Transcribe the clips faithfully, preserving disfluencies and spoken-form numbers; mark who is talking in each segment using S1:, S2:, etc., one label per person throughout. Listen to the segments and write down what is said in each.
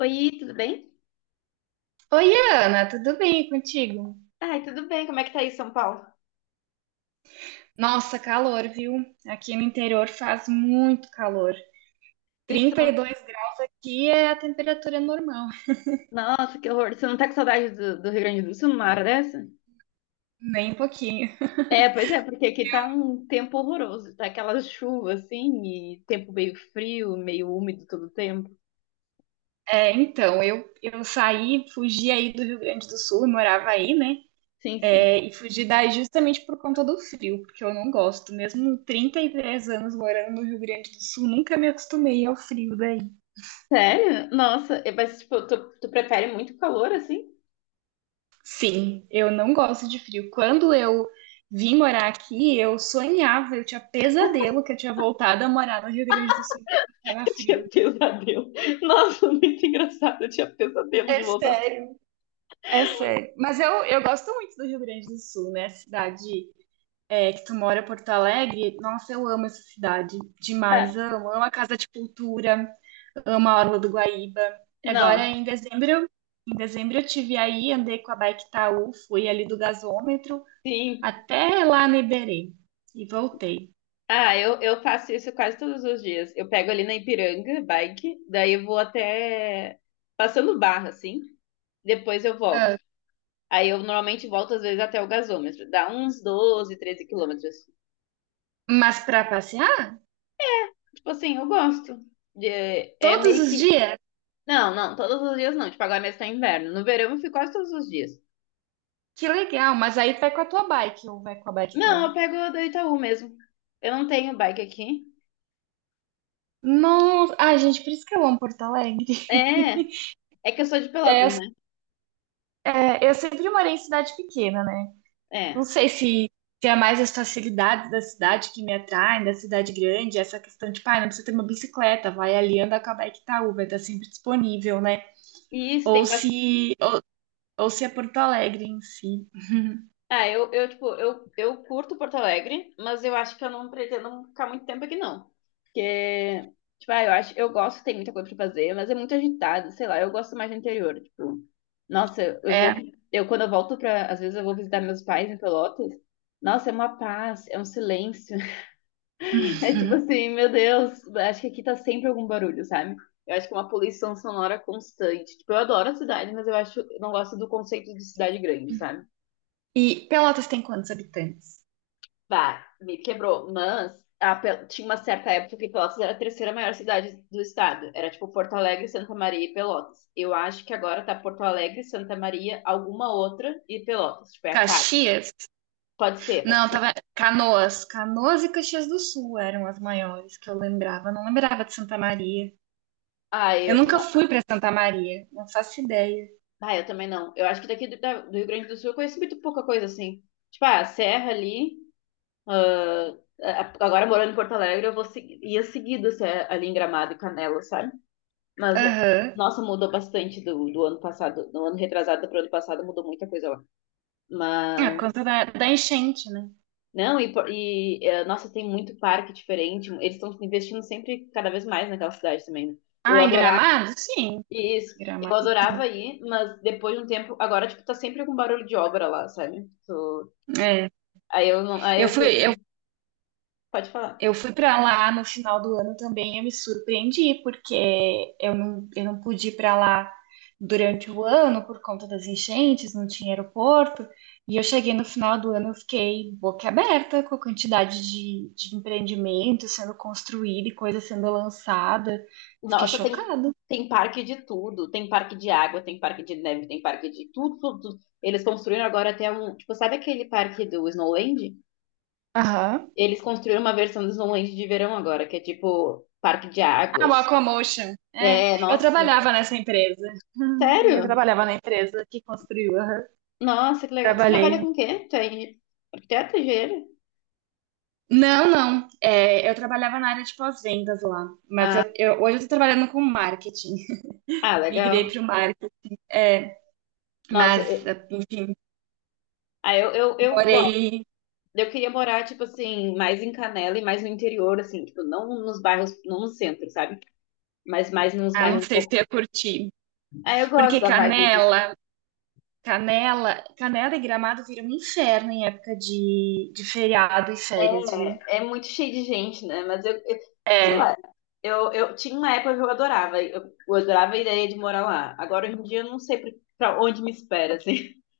S1: Oi, tudo bem?
S2: Oi, Ana, tudo bem contigo?
S1: Ai, tudo bem, como é que tá aí, São Paulo?
S2: Nossa, calor, viu? Aqui no interior faz muito calor.
S1: E tu
S2: Trinta e
S1: não-
S2: dois graus aqui é a temperatura normal.
S1: Nossa, que horror. Você não tá com saudade do, do Rio Grande do Sul numa hora dessa?
S2: Nem um pouquinho.
S1: É, pois é, porque aqui tá um tempo horroroso, tá aquelas chuvas assim, e tempo meio frio, meio úmido todo o tempo.
S2: É, então, eu, eu saí, fugi aí do Rio Grande do Sul, eu morava aí, né?
S1: Sim, sim.
S2: É, e fugi daí justamente por conta do frio, porque eu não gosto. Mesmo Trinta e três anos morando no Rio Grande do Sul, nunca me acostumei ao frio daí.
S1: Sério? Nossa, é, mas tipo, tu, tu prefere muito calor assim?
S2: Sim, eu não gosto de frio. Quando eu vim morar aqui, eu sonhava, eu tinha pesadelo que eu tinha voltado a morar no Rio Grande do Sul porque estava frio.
S1: Eu tinha pesadelo. Nossa, muito engraçado, eu tinha pesadelo de
S2: É
S1: voltar.
S2: sério, é sério. Mas eu, eu gosto muito do Rio Grande do Sul, né? Cidade é, que tu mora, Porto Alegre. Nossa, eu amo essa cidade
S1: Ah,
S2: demais. Amo. Amo a Casa de Cultura, amo a Orla do Guaíba. Agora,
S1: não,
S2: em dezembro, em dezembro eu tive aí, andei com a bike Taú, fui ali do gasômetro,
S1: sim,
S2: até lá no Iberê e voltei.
S1: ah, eu, eu faço isso quase todos os dias. Eu pego ali na Ipiranga, bike, daí eu vou até passando barra, assim, depois eu volto.
S2: Ah,
S1: Aí eu normalmente volto às vezes até o gasômetro, dá uns doze, treze quilômetros.
S2: mas pra passear?
S1: Tipo assim, eu gosto. É, é
S2: Todos
S1: meio
S2: os
S1: que.
S2: dias?
S1: Não, não, todos os dias não. Tipo, agora mesmo tá inverno. No verão eu fico quase todos os dias.
S2: Que legal, mas aí vai com a tua bike ou vai com a bike
S1: Não,
S2: então?
S1: eu pego a do Itaú mesmo. Eu não tenho bike aqui.
S2: Nossa, ai gente, por isso que eu amo Porto Alegre.
S1: É, é que eu sou de Pelotas, né?
S2: É, eu sempre morei em cidade pequena, né? Não
S1: É.
S2: sei se, se é mais as facilidades da cidade que me atraem, da cidade grande, essa questão de, pai, não precisa ter uma bicicleta, vai ali anda com a bike Itaú, vai estar sempre disponível, né?
S1: E isso tem,
S2: Ou
S1: bas-
S2: se, ou, ou se é Porto Alegre em si.
S1: Ah, eu, eu, tipo, eu, eu curto Porto Alegre, mas eu acho que eu não pretendo ficar muito tempo aqui, não. Porque, tipo, ah, eu acho, eu gosto, tem muita coisa pra fazer, mas é muito agitado, sei lá, eu gosto mais do interior, tipo, nossa, eu eu vou,
S2: É.
S1: eu quando eu volto pra, às vezes eu vou visitar meus pais em Pelotas, nossa, é uma paz, é um silêncio, é tipo assim, meu Deus, acho que aqui tá sempre algum barulho, sabe? Eu acho que é uma poluição sonora constante, tipo, eu adoro a cidade, mas eu acho, eu não gosto do conceito de cidade grande, sabe?
S2: E Pelotas tem quantos habitantes?
S1: Bah, me quebrou. Mas a Pel- tinha uma certa época que Pelotas era a terceira maior cidade do estado. Era tipo Porto Alegre, Santa Maria e Pelotas. Eu acho que agora tá Porto Alegre, Santa Maria, alguma outra e Pelotas. Tipo, é a quarta.
S2: Caxias?
S1: Pode ser, pode
S2: Não,
S1: ser.
S2: tava. Canoas. Canoas e Caxias do Sul eram as maiores que eu lembrava. Eu não lembrava de Santa Maria.
S1: Ah,
S2: Eu
S1: eu,
S2: nunca
S1: na-
S2: fui pra Santa Maria. Não faço ideia.
S1: ah, eu também não. Eu acho que daqui do, da- do Rio Grande do Sul eu conheço muito pouca coisa assim. Tipo, ah, a Serra ali. Ah, a- a- agora morando em Porto Alegre, eu vou seguir, ia seguido assim, ali em Gramado e Canela, sabe? Mas,
S2: Aham.
S1: nossa, mudou bastante do, do ano passado, do ano retrasado para o ano passado, mudou muita coisa lá.
S2: Ah, por
S1: Mas,
S2: conta da, da enchente, né?
S1: não, e, por- e eh, nossa, tem muito parque diferente. Eles estão investindo sempre cada vez mais naquela cidade também, né? Eu
S2: Ah, em
S1: adorava
S2: Gramado? Sim.
S1: isso. Eu
S2: Gramado.
S1: adorava ir, mas depois de um tempo, agora, tipo, tá sempre com barulho de obra lá, sabe? Tu-
S2: É.
S1: Aí eu não, aí
S2: Eu
S1: eu
S2: fui,
S1: perdi. Pode falar.
S2: eu fui para lá no final do ano também, eu me surpreendi, porque eu não, eu não pude ir para lá durante o ano por conta das enchentes, não tinha aeroporto. E eu cheguei no final do ano, eu fiquei boca aberta com a quantidade de, de empreendimento sendo construído e coisa sendo lançada. Fiquei
S1: Nossa, tem,
S2: chocada.
S1: tem parque de tudo. Tem parque de água, tem parque de neve, tem parque de tudo, tudo, tudo. Eles construíram agora até um. Tipo, sabe aquele parque do Snowland?
S2: Aham.
S1: Eles construíram uma versão do Snowland de verão agora, que é tipo parque de
S2: Ah, o
S1: águas.
S2: Aquamotion. É,
S1: É,
S2: eu
S1: nossa.
S2: trabalhava nessa empresa. Hum, eu
S1: Sério?
S2: trabalhava na empresa que construiu. Aham.
S1: Nossa, que legal. Você trabalha com
S2: Trabalhei.
S1: o quê? Tu é arquiteto, engenheiro?
S2: Não, não. É, eu trabalhava na área de pós-vendas lá, mas
S1: Ah,
S2: eu, eu- hoje eu estou trabalhando com marketing.
S1: ah,
S2: Migrei
S1: legal.
S2: para o marketing, é,
S1: Nossa,
S2: mas
S1: eu-
S2: enfim,
S1: ah, eu, eu, eu gosto.
S2: morei.
S1: Eu queria morar, tipo assim, mais em Canela e mais no interior, assim, tipo, não nos bairros, não no centro, sabe? Mas mais nos
S2: Ah, não
S1: bairros
S2: sei se
S1: um.
S2: eu ia curtir,
S1: Ah, eu gosto
S2: porque
S1: da vibe disso.
S2: Canela, Canela, Canela e Gramado viram um inferno em época de, de feriado e férias, viu?
S1: É, é muito cheio de gente, né? Mas eu, eu- sei
S2: É,
S1: lá, eu, eu tinha uma época que eu adorava, eu, eu adorava a ideia de morar lá. Agora, hoje em dia, eu não sei pra pra onde me espera, assim.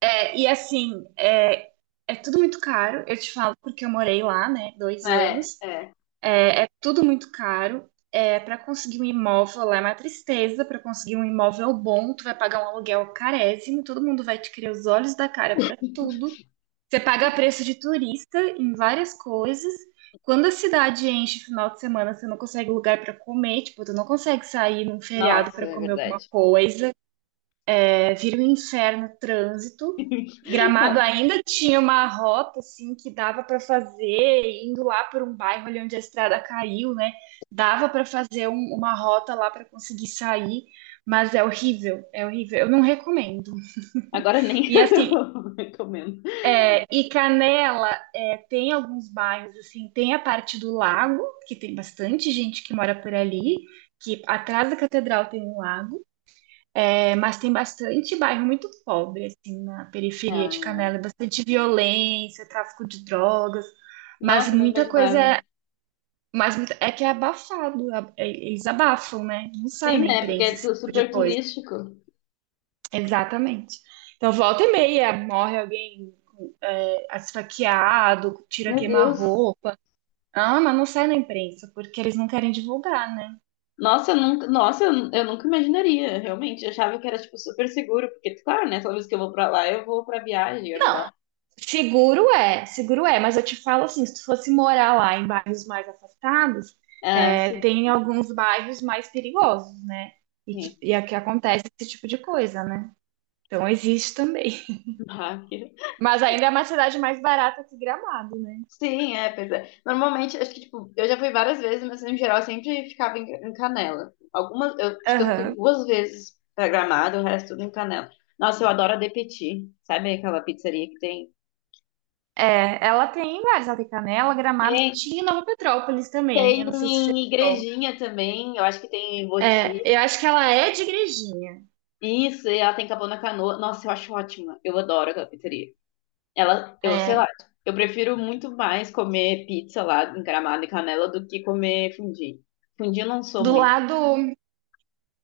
S2: é, e assim, é, é tudo muito caro. Eu te falo porque eu morei lá, né, dois
S1: É,
S2: anos.
S1: é.
S2: É é tudo muito caro. É, para conseguir um imóvel lá é uma tristeza. Para conseguir um imóvel bom, tu vai pagar um aluguel carésimo. Todo mundo vai te querer os olhos da cara para tudo. Você paga preço de turista em várias coisas. Quando a cidade enche final de semana, você não consegue lugar para comer, tipo, tu não consegue sair num feriado
S1: Nossa,
S2: para
S1: é
S2: comer alguma
S1: verdade.
S2: coisa é, vira um inferno o trânsito. Gramado ainda tinha uma rota assim que dava para fazer indo lá por um bairro ali onde a estrada caiu, né? Dava para fazer um- uma rota lá para conseguir sair, mas é horrível, é horrível. Eu não recomendo.
S1: Agora nem
S2: E assim,
S1: eu recomendo.
S2: é, e Canela é, tem alguns bairros assim, tem a parte do lago que tem bastante gente que mora por ali, que atrás da catedral tem um lago. É, mas tem bastante bairro muito pobre, assim, na periferia de
S1: Ah,
S2: Canela, bastante violência, tráfico de drogas, mas
S1: nossa, eu não
S2: muita coisa
S1: imaginava.
S2: é, mas muita- é que é abafado, a- é- eles abafam, né? Não sai
S1: Sim,
S2: na
S1: né? Porque
S2: imprensa
S1: é
S2: esse
S1: tu-
S2: tipo de
S1: super
S2: coisa.
S1: turístico.
S2: Exatamente. Então, volta e meia, morre alguém é, esfaqueado, tira
S1: Meu Deus.
S2: queima-roupa. Ah, mas não sai na imprensa, porque eles não querem divulgar, né?
S1: Nossa, eu nunca, nossa, eu eu nunca imaginaria, realmente. Eu achava que era, tipo, super seguro, porque, claro, né, toda vez que eu vou pra lá, eu vou pra viagem, olha
S2: Não,
S1: lá.
S2: seguro é, seguro é, mas eu te falo assim, se tu fosse morar lá em bairros mais afastados,
S1: Ah,
S2: é,
S1: sim,
S2: tem alguns bairros mais perigosos, né? E
S1: sim.
S2: que, e é que acontece esse tipo de coisa, né? Então existe também.
S1: Ah, que-
S2: Mas ainda é uma cidade mais barata que Gramado, né?
S1: Sim, é, pois é. Normalmente, acho que, tipo, eu já fui várias vezes, mas, em geral, eu sempre ficava em, em Canela. Algumas, eu acho que eu fui
S2: Aham.
S1: duas vezes pra Gramado, o resto tudo em Canela. Nossa, eu adoro a De Petit, sabe aquela pizzaria que tem?
S2: É, ela tem várias, ela tem Canela, Gramado,
S1: Tem,
S2: tinha Nova Petrópolis também,
S1: tem
S2: eu não sei se
S1: em
S2: fechou.
S1: Igrejinha também, eu acho que tem em
S2: É,
S1: Boti.
S2: eu acho que ela é de Igrejinha,
S1: Isso, e ela tem Capão na Canoa. Nossa, eu acho ótima. Eu adoro aquela pizzaria. Ela, eu sei
S2: é,
S1: lá, eu prefiro muito mais comer pizza lá encaramada e canela do que comer fundi. Fundi eu não sou
S2: do
S1: muito.
S2: lado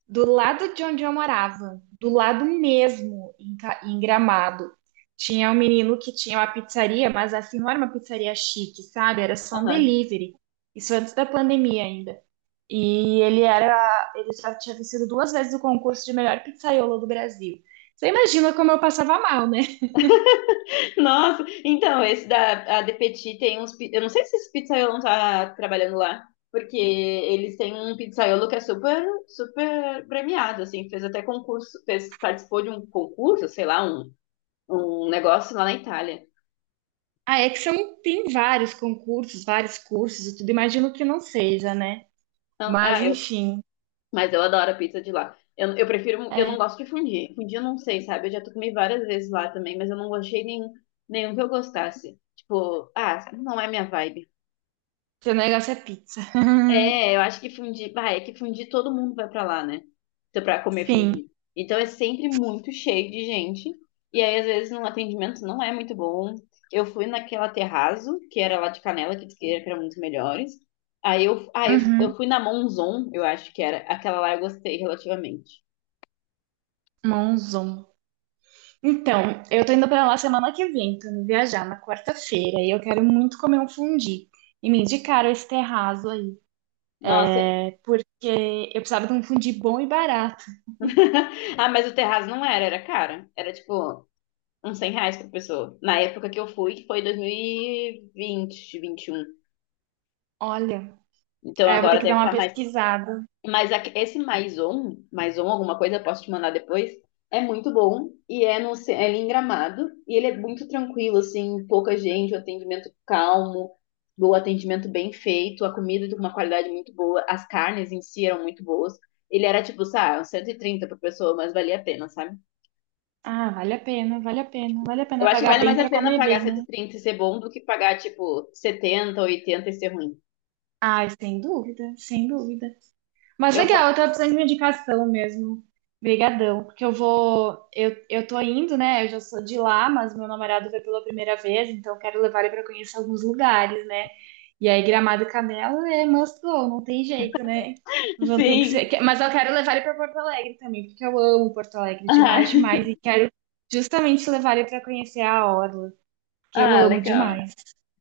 S2: do lado de onde eu morava, do lado mesmo, em, Ca- em Gramado, tinha um menino que tinha uma pizzaria, mas assim, não era uma pizzaria chique, sabe? Era só um
S1: Aham.
S2: delivery. Isso antes da pandemia ainda. E ele era, ele já tinha vencido duas vezes o concurso de melhor pizzaiolo do Brasil. Você imagina como eu passava mal, né?
S1: Nossa, então, esse da a De Petit tem uns. Pi- Eu não sei se esse pizzaiolo não tá trabalhando lá, porque eles têm um pizzaiolo que é super, super premiado, assim, fez até concurso, fez, participou de um concurso, sei lá, um, um negócio lá na Itália.
S2: A Exxon tem vários concursos, vários cursos e tudo. Imagino que não seja, né?
S1: Então, ah,
S2: Mas enfim,
S1: mas eu adoro a pizza de lá. Eu, eu prefiro, eu não
S2: é,
S1: gosto de fundir. Fundir eu não sei, sabe? Eu já tô comi várias vezes lá também, mas eu não gostei nenhum, nenhum que eu gostasse. Tipo, ah, não é minha vibe.
S2: seu negócio é pizza.
S1: É, eu acho que fundir, bah, é que fundir todo mundo vai pra lá, né? Então, pra comer
S2: Sim.
S1: fundir. Então é sempre muito cheio de gente. E aí, às vezes, no atendimento não é muito bom. Eu fui naquela terrazzo, que era lá de Canela, que diz que era muito melhores. Aí eu, ah, eu,
S2: Uhum.
S1: eu fui na Monzon, eu acho que era. Aquela lá eu gostei relativamente.
S2: Monzon. Então, eu tô indo pra lá semana que vem, tô indo viajar na quarta-feira e eu quero muito comer um fundi. E me indicaram esse terraço aí,
S1: Nossa.
S2: porque eu precisava de um fundi bom e barato.
S1: Ah, mas o terraço não era, era cara. Era tipo uns cem reais por pessoa. Na época que eu fui, que foi dois mil e vinte, vinte e um.
S2: Olha,
S1: Então
S2: aí eu vou ter
S1: agora
S2: que
S1: deve
S2: dar uma
S1: estar mais.
S2: pesquisada.
S1: Mas aque- esse mais um, mais um, alguma coisa, eu posso te mandar depois. É muito bom e é no ce- é ali em Gramado e ele é muito tranquilo, assim, pouca gente, o atendimento calmo, o atendimento bem feito, a comida de uma qualidade muito boa, as carnes em si eram muito boas. Ele era tipo, sabe, uns cento e trinta por pessoa, mas valia a pena, sabe?
S2: Ah, vale a pena, vale a pena, vale a
S1: Eu
S2: pena
S1: acho que
S2: pagar
S1: vale
S2: bem
S1: mais a
S2: pra
S1: pena
S2: comer
S1: pagar
S2: bem,
S1: cento
S2: né?
S1: e trinta e ser bom do que pagar, tipo, setenta, oitenta e ser ruim.
S2: Ai, sem dúvida, sem dúvida. Mas
S1: Eu,
S2: legal,
S1: po-
S2: eu tava precisando de uma indicação mesmo. Obrigadão, porque eu vou, eu, eu tô indo, né? Eu já sou de lá, mas meu namorado veio pela primeira vez, então eu quero levar ele pra conhecer alguns lugares, né? E aí Gramado e Canela é must go, não tem jeito, né? Vão ter que ser,
S1: sim.
S2: que- mas eu quero levar ele pra Porto Alegre também, porque eu amo Porto Alegre demais,
S1: Ah,
S2: demais e quero justamente levar ele pra conhecer a orla, que eu
S1: ah,
S2: amo
S1: legal.
S2: demais.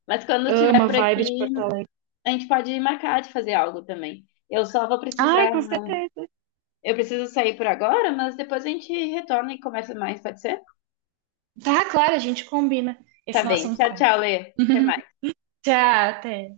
S1: Mas quando eu
S2: Amo
S1: estiver
S2: a
S1: por
S2: vibe de
S1: aqui,
S2: Porto Alegre.
S1: a gente pode marcar de fazer algo também. Eu só vou precisar.
S2: Ai, com certeza.
S1: Eu preciso sair por agora, mas depois a gente retorna e conversa mais, pode ser?
S2: Tá, claro, a gente combina
S1: Tá
S2: esse nosso
S1: bem. Tchau, tchau,
S2: encontro.
S1: Lê. Até mais.
S2: Tchau, até.